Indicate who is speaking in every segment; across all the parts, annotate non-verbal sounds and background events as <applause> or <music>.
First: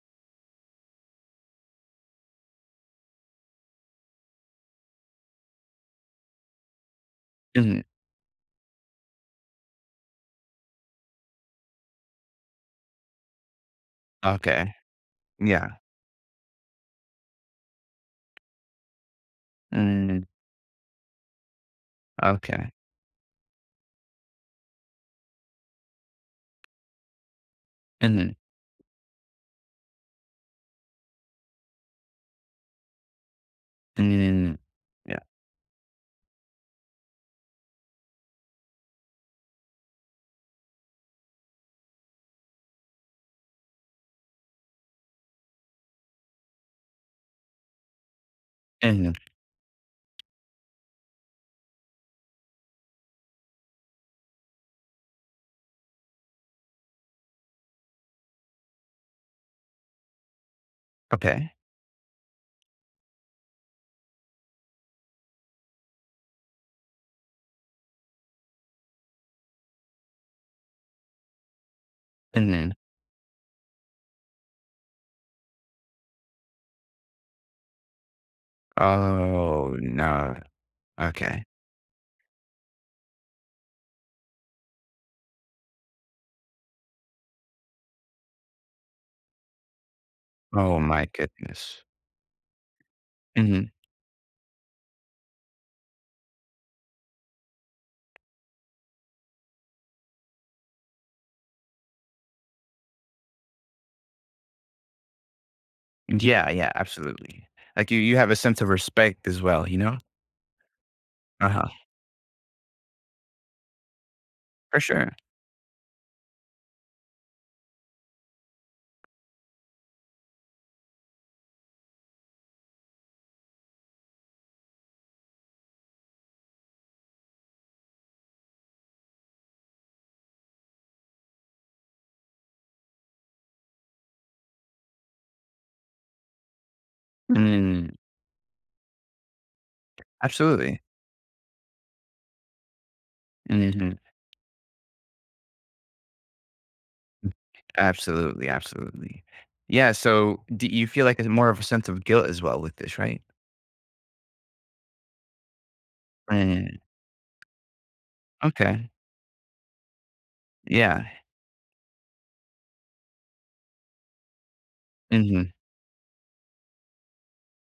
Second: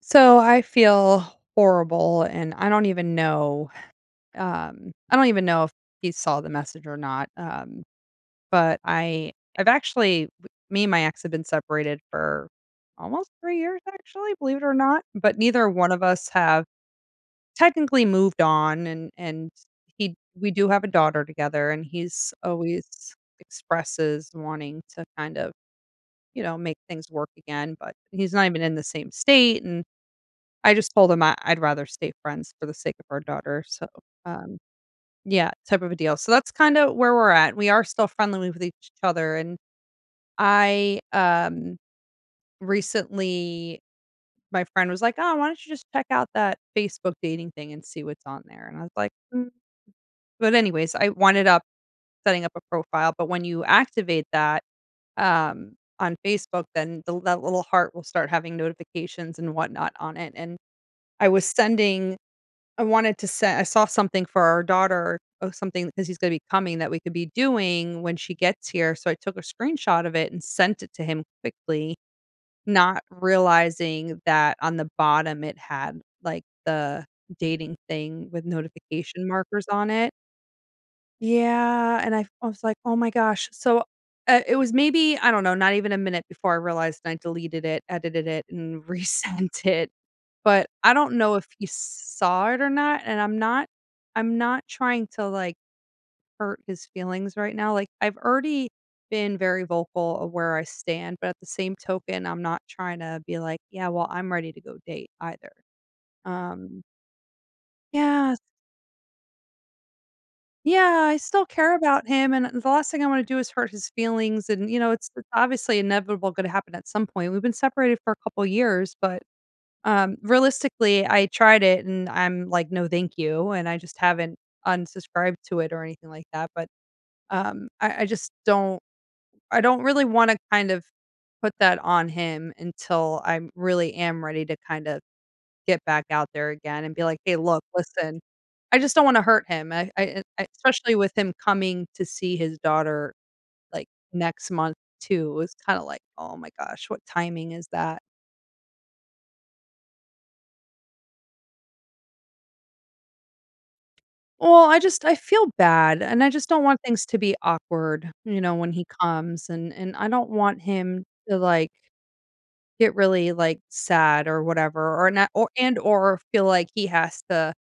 Speaker 1: So I feel horrible, and I don't even know. I don't even know if he saw the message or not.
Speaker 2: Mhm.
Speaker 1: But I, I've actually, Me and my ex have been separated for almost 3 years, actually, believe it or
Speaker 2: Okay.
Speaker 1: not. But neither
Speaker 2: Yeah.
Speaker 1: one of us have technically moved on, and
Speaker 2: Mhm.
Speaker 1: we do have a daughter together, and he's
Speaker 2: Okay.
Speaker 1: always expresses wanting to kind of make things work again, but he's
Speaker 2: Mhm.
Speaker 1: not even in the same state. And I just told him I'd rather stay friends for the sake of our daughter, so, um,
Speaker 2: Mhm. Yeah.
Speaker 1: yeah, type of a deal. So that's kinda where we're at. We are still friendly with each other, and I, um, recently my friend was like, "Oh, why don't you just check out that Facebook dating thing and see what's on there?" And I was like,
Speaker 2: Mhm.
Speaker 1: "Mm." But anyways, I winded up setting up a profile, but when you activate that, on Facebook, then the that little heart will start having notifications and whatnot on it. And I was
Speaker 2: Okay.
Speaker 1: sending I wanted to say I saw something for our daughter of something, because he's gonna be coming, that we could be doing when she gets here, so I took a screenshot of it and sent it to him quickly,
Speaker 2: Mhm.
Speaker 1: not realizing that on the bottom it had, like, the dating thing with notification markers
Speaker 2: Oh,
Speaker 1: on it.
Speaker 2: no. Okay.
Speaker 1: Yeah, and I was like, "Oh my gosh." So, it was maybe, I don't know, not even a minute before I realized, and I deleted it, edited it, and <laughs> resent it. But
Speaker 2: Oh
Speaker 1: I
Speaker 2: my
Speaker 1: don't know if he
Speaker 2: goodness.
Speaker 1: saw it or not, and
Speaker 2: Mhm.
Speaker 1: I'm not trying to, like, hurt his feelings right now. Like, I've already been very vocal of where I stand, but at the same token, I'm not trying to be like, "Yeah, well, I'm ready to go date," either.
Speaker 2: Yeah, yeah,
Speaker 1: Um
Speaker 2: absolutely. Like you have
Speaker 1: Yeah.
Speaker 2: a sense of respect as well, you know?
Speaker 1: Yeah, I still
Speaker 2: Uh-huh.
Speaker 1: care about him, and the last thing I wanna do is hurt his feelings, and, you
Speaker 2: For
Speaker 1: know, it's
Speaker 2: sure.
Speaker 1: it's obviously inevitable gonna happen at some point. We've been separated for a couple years, but, realistically, I tried it, and I'm like, "No, thank you," and I just haven't unsubscribed to it or anything like that, but, I just don't really wanna kind of put that on him until I really am ready to kind of get back out there again and be like, "Hey, look,
Speaker 2: Mhm.
Speaker 1: listen, I just don't wanna hurt him." I
Speaker 2: Absolutely.
Speaker 1: especially with him coming to see his daughter, like,
Speaker 2: Mhm.
Speaker 1: next month too, it was kinda like, "Oh my gosh, what timing is that?"
Speaker 2: Absolutely, absolutely. Yeah, so do you feel like it's more of a sense of guilt as well with this, right?
Speaker 1: Well, I feel bad, and I just don't
Speaker 2: Mhm.
Speaker 1: want things to be awkward, you know, when he
Speaker 2: Okay.
Speaker 1: comes, and I don't want him
Speaker 2: Yeah.
Speaker 1: to, like, get really, like, sad or whatever, or not or
Speaker 2: Mhm.
Speaker 1: and or feel like he has to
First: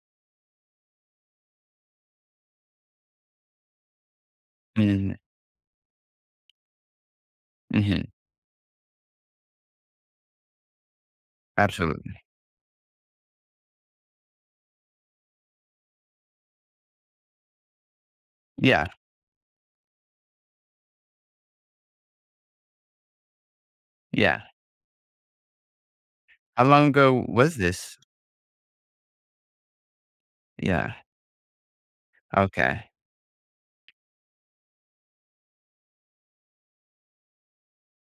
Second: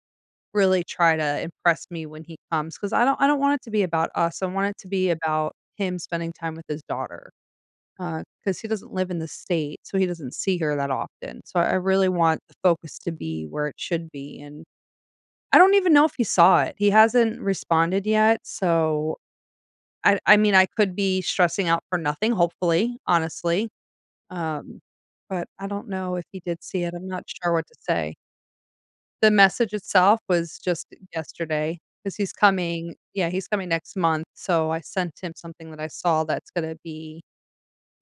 Speaker 1: really try to impress me when he comes, because I don't want it to be about us, I want it to be
Speaker 2: Mhm.
Speaker 1: about him spending time with his daughter,
Speaker 2: Mhm.
Speaker 1: because he doesn't live in the state, so he doesn't see her that often, so I really
Speaker 2: Absolutely.
Speaker 1: want the focus to be where it should be. And I don't even know if he saw it. He hasn't responded yet,
Speaker 2: Yeah,
Speaker 1: so I mean, I could be stressing out for nothing, hopefully, honestly,
Speaker 2: yeah.
Speaker 1: um, but I don't know if he did
Speaker 2: How
Speaker 1: see
Speaker 2: long
Speaker 1: it, I'm not
Speaker 2: ago
Speaker 1: sure
Speaker 2: was
Speaker 1: what to
Speaker 2: this?
Speaker 1: say. The message itself was just
Speaker 2: Yeah,
Speaker 1: yesterday because he's
Speaker 2: okay.
Speaker 1: coming yeah, he's coming next month, so I sent him something that I saw that's gonna be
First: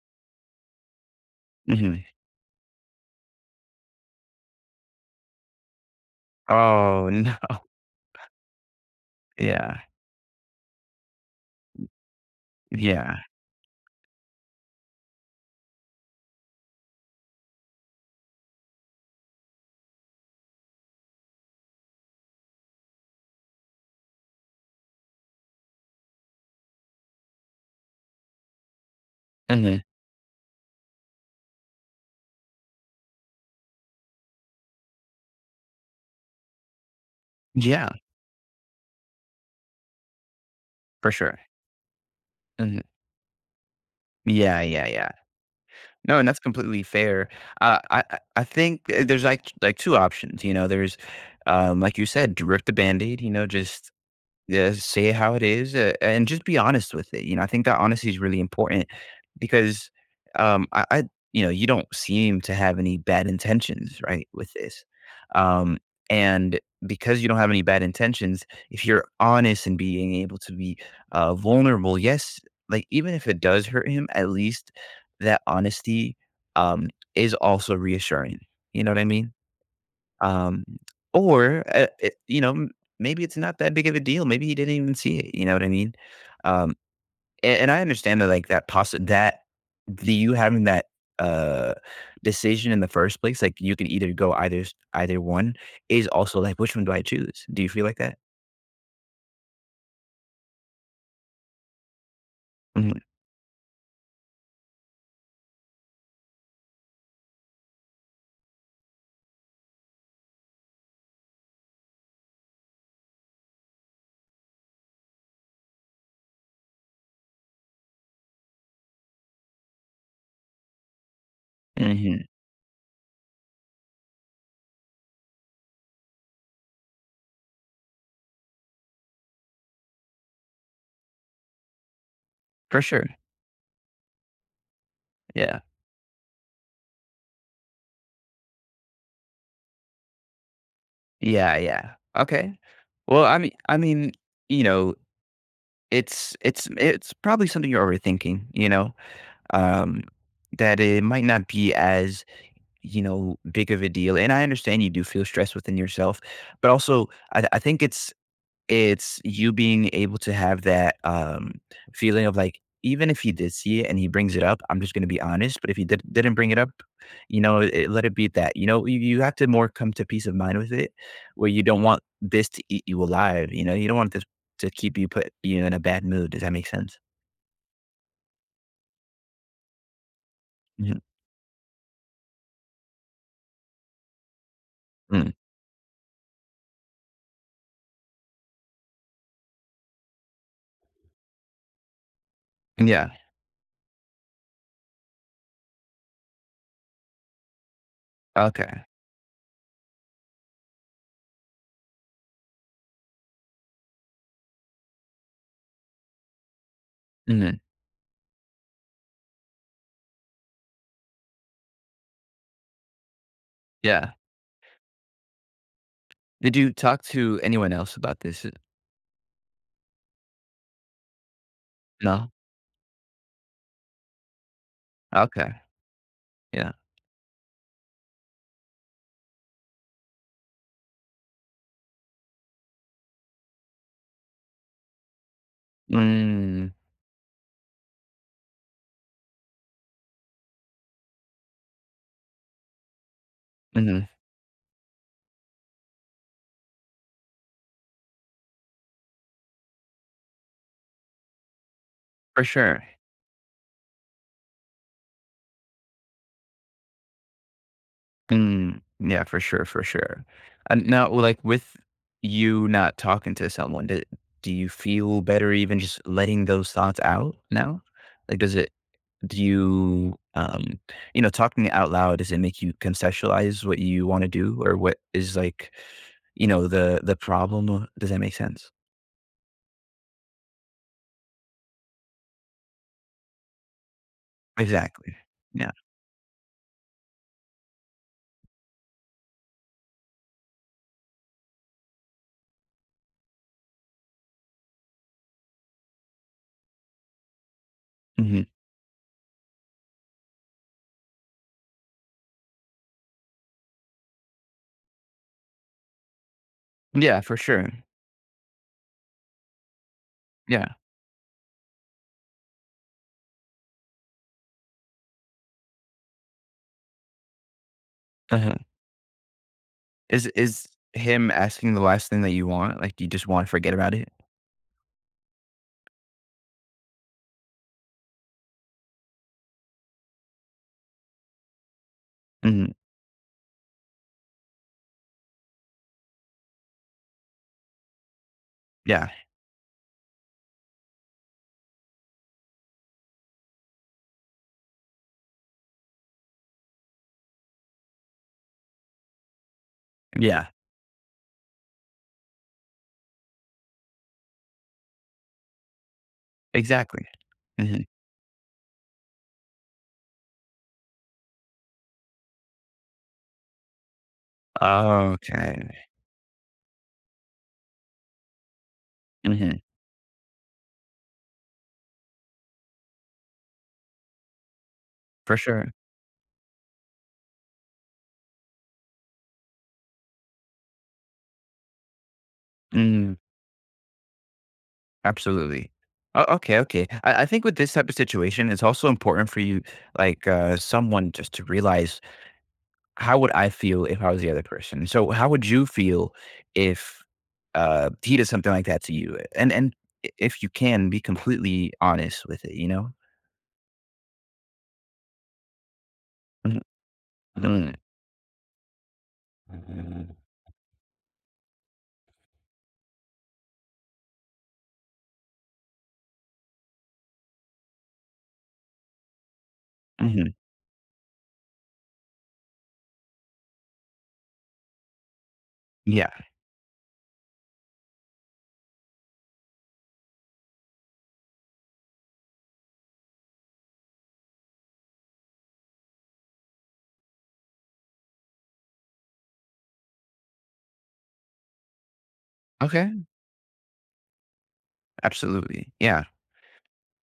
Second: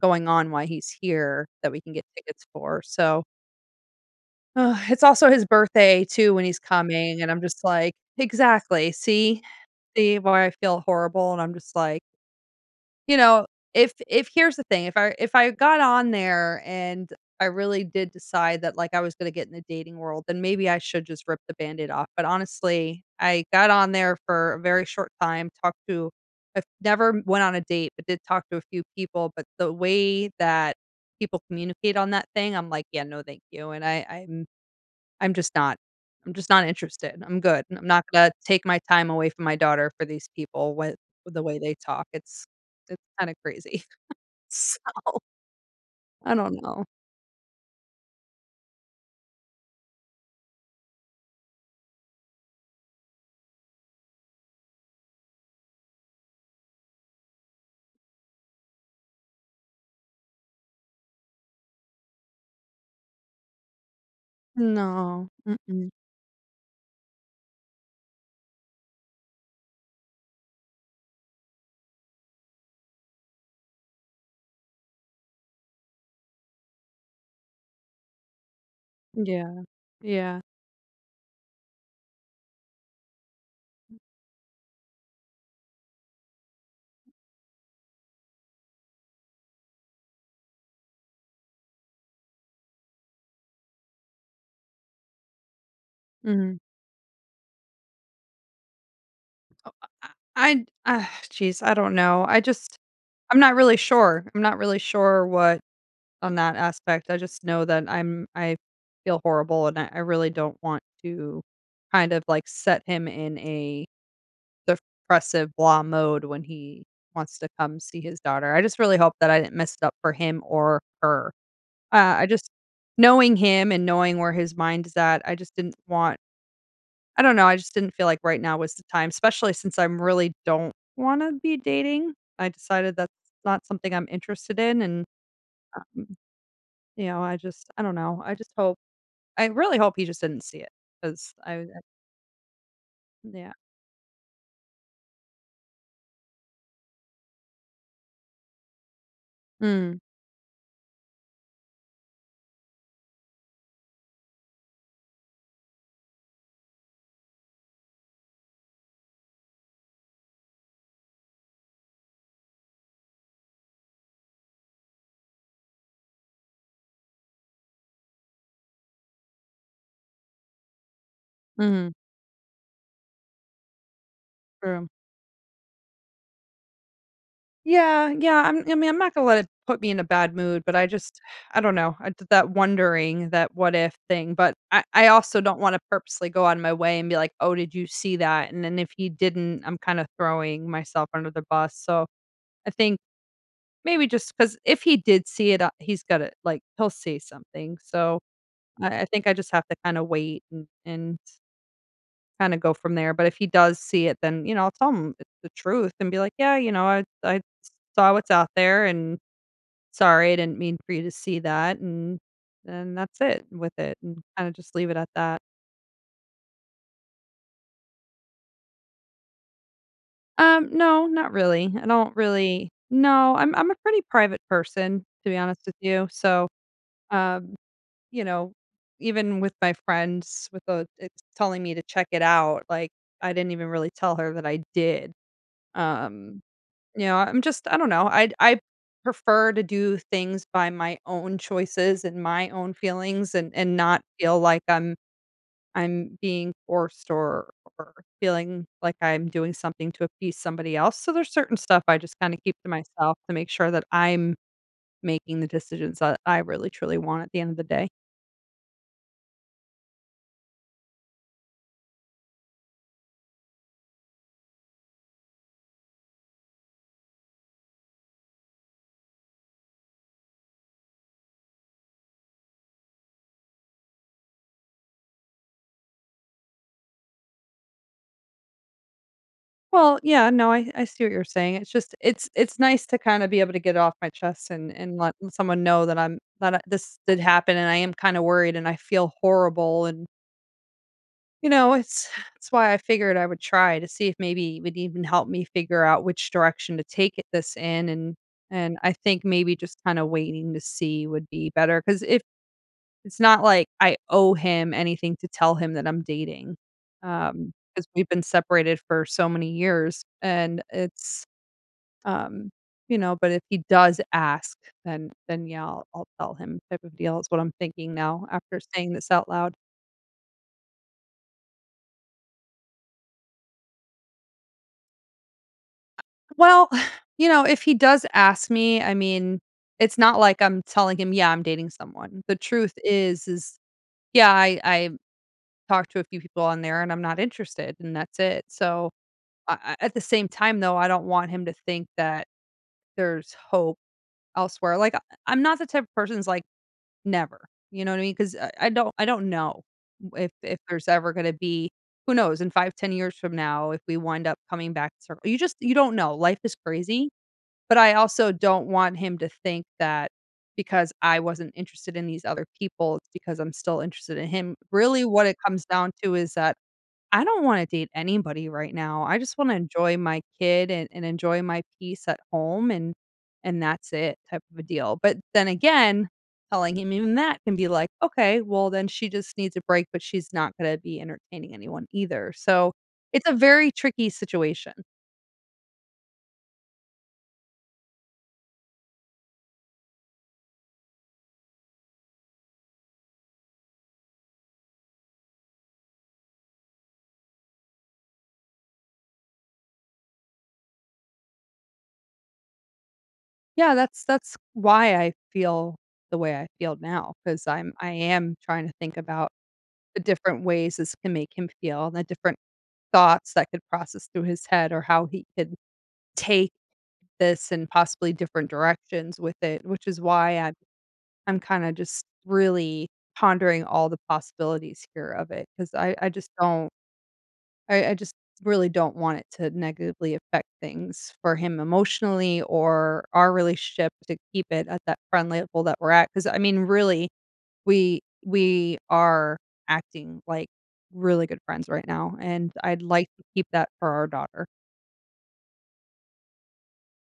Speaker 1: going on while he's here that we can get
Speaker 2: Mhm.
Speaker 1: tickets for. So it's also his birthday too when he's
Speaker 2: Oh,
Speaker 1: coming, and
Speaker 2: no.
Speaker 1: I'm just
Speaker 2: <laughs>
Speaker 1: like exactly, see?
Speaker 2: Yeah,
Speaker 1: See why I feel horrible, and I'm just like you
Speaker 2: yeah.
Speaker 1: know, if here's the thing, if I got on there and I really did decide that like I was gonna get in the dating world, then maybe I should just rip the Band-Aid off. But honestly, I got on there for a very short time, talked to I never went on a date, but did talk to a few people. But the
Speaker 2: Mhm.
Speaker 1: way that people communicate on that thing, I'm like, yeah, no, thank you. And I'm just not. I'm just not interested. I'm good. I'm
Speaker 2: Yeah,
Speaker 1: not gonna take my time away from my daughter for these people with
Speaker 2: for sure.
Speaker 1: the way they talk. It's
Speaker 2: Mhm.
Speaker 1: it's kinda crazy. <laughs>
Speaker 2: Yeah, yeah, yeah.
Speaker 1: So,
Speaker 2: No, and
Speaker 1: I
Speaker 2: that's
Speaker 1: don't
Speaker 2: completely
Speaker 1: know.
Speaker 2: fair. I think, there's, like, 2 options, there's, like you said, to rip the Band-Aid, just. Yeah, say it how it is, and just be honest with it, I think that honesty is really important because, um, I I you don't seem to have any bad intentions, right, with this,
Speaker 1: No.
Speaker 2: um,
Speaker 1: Mm-mm.
Speaker 2: and because you don't have any bad intentions, if you're honest and being able to be, vulnerable, yes, like, even if it does hurt him, at least that honesty, is also reassuring, you know what I mean?
Speaker 1: Yeah, yeah.
Speaker 2: Um, or, it you know, m maybe it's not that big of a deal, maybe he didn't even see it, you know what I mean? Um, and I understand that, like, that the you having that, uh, decision in the first place, like, you can either go either one is also,
Speaker 1: Mhm.
Speaker 2: like, "Which one do I choose?" Do you feel like that?
Speaker 1: I jeez, I don't know. I just
Speaker 2: Mhm,
Speaker 1: I'm not really sure. I'm not really sure what on that aspect. I just know that I feel horrible, and I really don't want to kind of, like, set him in a depressive blah mode when he wants to come see his daughter. I just really hope that I didn't mess it up for him or her.
Speaker 2: mhm,
Speaker 1: I just knowing him and knowing where his mind is at, I just didn't want, I don't know, I just didn't feel like right now was the time, especially since I really don't wanna be dating. I
Speaker 2: for
Speaker 1: decided
Speaker 2: sure,
Speaker 1: that's not something I'm interested in. And,
Speaker 2: yeah.
Speaker 1: mm, you know, I don't know. I just hope I really hope he just didn't see it, because
Speaker 2: Yeah,
Speaker 1: I
Speaker 2: yeah, okay. Well, I mean
Speaker 1: yeah.
Speaker 2: I mean, you know, it's probably something you're overthinking, you know?
Speaker 1: Mm,
Speaker 2: um, that it might not be as big of a deal, and I understand you do feel stress within yourself. But also, I think it's you being able to have that feeling of, like, even if he did see it and he brings it up, I'm just going to be honest. But if he didn't bring it up, let it be at that. You have to more come to peace of mind with it, where you don't
Speaker 1: mhm,
Speaker 2: want this to eat you alive. You don't want this to
Speaker 1: true.
Speaker 2: keep you put you in a bad mood. Does that make sense?
Speaker 1: Yeah, yeah, I mean, I'm not gonna let it put me in a bad mood, but I
Speaker 2: Mhm.
Speaker 1: just <sighs> I don't know, I did that wondering, that what if thing, but I
Speaker 2: Mm.
Speaker 1: also don't wanna purposely go out of my way and be like, "Oh, did you see that?" And then if he didn't, I'm kinda throwing myself under the bus. So I think
Speaker 2: Yeah.
Speaker 1: maybe just because if he did see it, has got it. Like, he'll see something. So
Speaker 2: Okay.
Speaker 1: I think I just have to kinda wait and kinda go from there. But if he does see it, then, you know, I'll tell him it's the truth and be like, "Yeah, you know, I saw what's out there, and" sorry, I didn't mean for you to see that, and that's it with it,
Speaker 2: Yeah.
Speaker 1: and kinda just leave it at that.
Speaker 2: Did you talk to anyone else about this?
Speaker 1: No, not really. I don't
Speaker 2: No?
Speaker 1: really No, I'm a pretty private person, to be honest
Speaker 2: Okay.
Speaker 1: with you. So,
Speaker 2: Yeah.
Speaker 1: um, you know, even with my friends with the it's telling me to check it out, like, I didn't even really tell her that I did. Um,
Speaker 2: Mm.
Speaker 1: you know, I don't know, I prefer to do things by my own choices and my own feelings and not
Speaker 2: Mhm.
Speaker 1: feel like I'm being forced or or feeling like I'm doing something to appease somebody else. So there's certain stuff I just kinda
Speaker 2: For
Speaker 1: keep to
Speaker 2: sure.
Speaker 1: myself to make sure that I'm making the decisions that I really truly want at the end of the day.
Speaker 2: Mm. Yeah, for sure, for sure. And now, like, with you not talking to someone, do you feel better even just letting those thoughts out now? Like, do you, talking out loud, does it make you conceptualize what you want to do, or what is, like, the problem? Does that make sense?
Speaker 1: Well, yeah, no, I see what you're saying. It's just it's nice to kinda be able to get it off my chest and let
Speaker 2: Exactly.
Speaker 1: someone
Speaker 2: Yeah.
Speaker 1: know that I'm that I this did happen, and I am kinda worried, and I feel horrible, and you know, it's why I figured I would try to see if maybe it would even help me figure out which direction to take it this in. And
Speaker 2: Mhm.
Speaker 1: I think maybe just kinda waiting to see would be better. Because if it's not like I owe him anything to tell him that I'm dating,
Speaker 2: Yeah, for sure.
Speaker 1: because 'cause we've been separated for so many years. And
Speaker 2: Yeah.
Speaker 1: it's, um, you know, but if he does ask, then yeah, I'll tell him type of deal is what I'm thinking now
Speaker 2: Uh-huh.
Speaker 1: after saying this out loud.
Speaker 2: Is him asking the last thing that you want? Like, you just wanna forget about it?
Speaker 1: Well, <sighs> you know, if he does ask me, I mean, it's not like I'm telling him, "Yeah, I'm dating someone." The
Speaker 2: Mhm.
Speaker 1: truth is, yeah, I talked to a few people on there, and I'm not interested, and that's it. So,
Speaker 2: Yeah.
Speaker 1: I at the same time, though, I don't want him to think that there's hope elsewhere. Like, I'm not the type of person's like, "Never." You know what I mean? 'Cause I don't know if
Speaker 2: Yeah.
Speaker 1: if there's ever gonna be who knows, in 5, 10 years from now, if we wind up coming back in circle. You don't know. Life is
Speaker 2: Exactly.
Speaker 1: crazy. But
Speaker 2: Mhm.
Speaker 1: I also don't want him to think that because I wasn't interested in these other people, it's because I'm still interested in him. Really, what it comes
Speaker 2: Okay.
Speaker 1: down to is that I don't wanna date anybody right now. I just wanna
Speaker 2: Mhm.
Speaker 1: enjoy my kid and enjoy my peace at home, and that's it type of a deal. But
Speaker 2: For
Speaker 1: then
Speaker 2: sure.
Speaker 1: again, telling him even that can be like, "Okay, well, then she just needs a break, but she's not gonna be entertaining anyone either." So,
Speaker 2: Mm.
Speaker 1: it's a very tricky situation.
Speaker 2: Absolutely. O Okay, okay. I think with this type of situation, it's also important for you, like, someone just to realize, how would I feel if I was the other person? So how would you feel if, he did something like that to you? And I if you can, be completely honest with it, you know?
Speaker 1: Yeah, that's why I feel the way I
Speaker 2: Mhm,
Speaker 1: feel now, because 'cause
Speaker 2: mm.
Speaker 1: I am trying to think about the different ways this can make him feel, and the different thoughts that could process through his head, or how he could take this in possibly different directions with it, which is why
Speaker 2: Mhm.
Speaker 1: I'm kinda just really pondering all the possibilities here of it, because I I
Speaker 2: Yeah.
Speaker 1: just don't I I just really don't want it to negatively affect things for him emotionally, or our relationship, to keep it at that friend level that we're at. Because I mean, really, we are acting like really good friends right now, and I'd
Speaker 2: Okay.
Speaker 1: like to keep that for our daughter.
Speaker 2: Absolutely. Yeah.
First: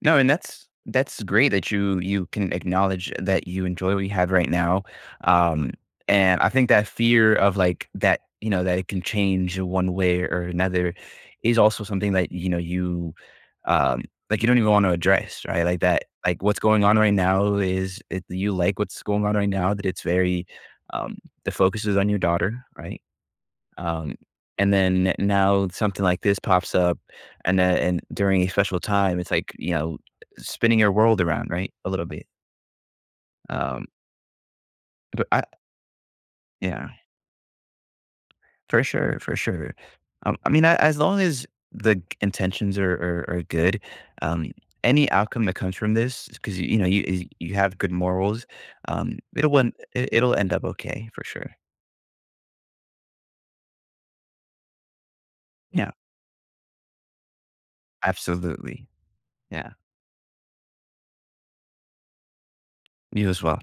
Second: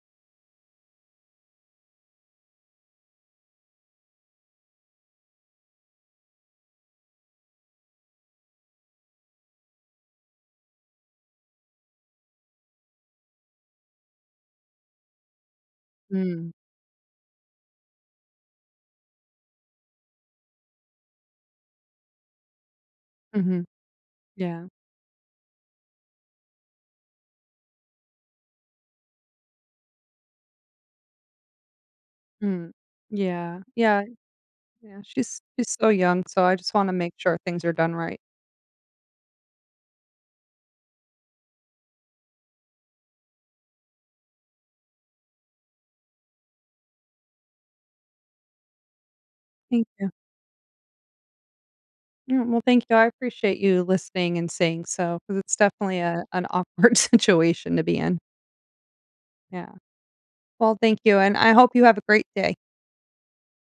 Speaker 2: No, and that's great that you can acknowledge that you enjoy what you have right now. Um, and I think that fear of, like, that, that it can change one way or another is also something that, you um like you don't even want to address, right? Like that, like
Speaker 1: Mm.
Speaker 2: what's going on right now is it, you like what's going on right now, that it's very um the focus is on your daughter, right?
Speaker 1: Mhm.
Speaker 2: Um,
Speaker 1: Yeah.
Speaker 2: and then now something like this pops up, and during a special time, it's like, spinning your world around, right? A little bit.
Speaker 1: Mm. Yeah.
Speaker 2: Um,
Speaker 1: Yeah. Yeah.
Speaker 2: but
Speaker 1: She's
Speaker 2: I,
Speaker 1: she's so young, so I just want
Speaker 2: yeah,
Speaker 1: to make sure things are done right.
Speaker 2: for sure, for sure. I mean, as long as the intentions are good, um, any outcome that comes from this, because you know, you have good morals, it'll
Speaker 1: Thank you.
Speaker 2: it'll end up okay for sure.
Speaker 1: Mm, well, thank you. I appreciate you listening and saying so because it's
Speaker 2: Yeah,
Speaker 1: definitely a an awkward <laughs> situation to be in.
Speaker 2: absolutely. Yeah,
Speaker 1: Yeah. Well, thank you, and I hope you have a great day.
Speaker 2: you as well.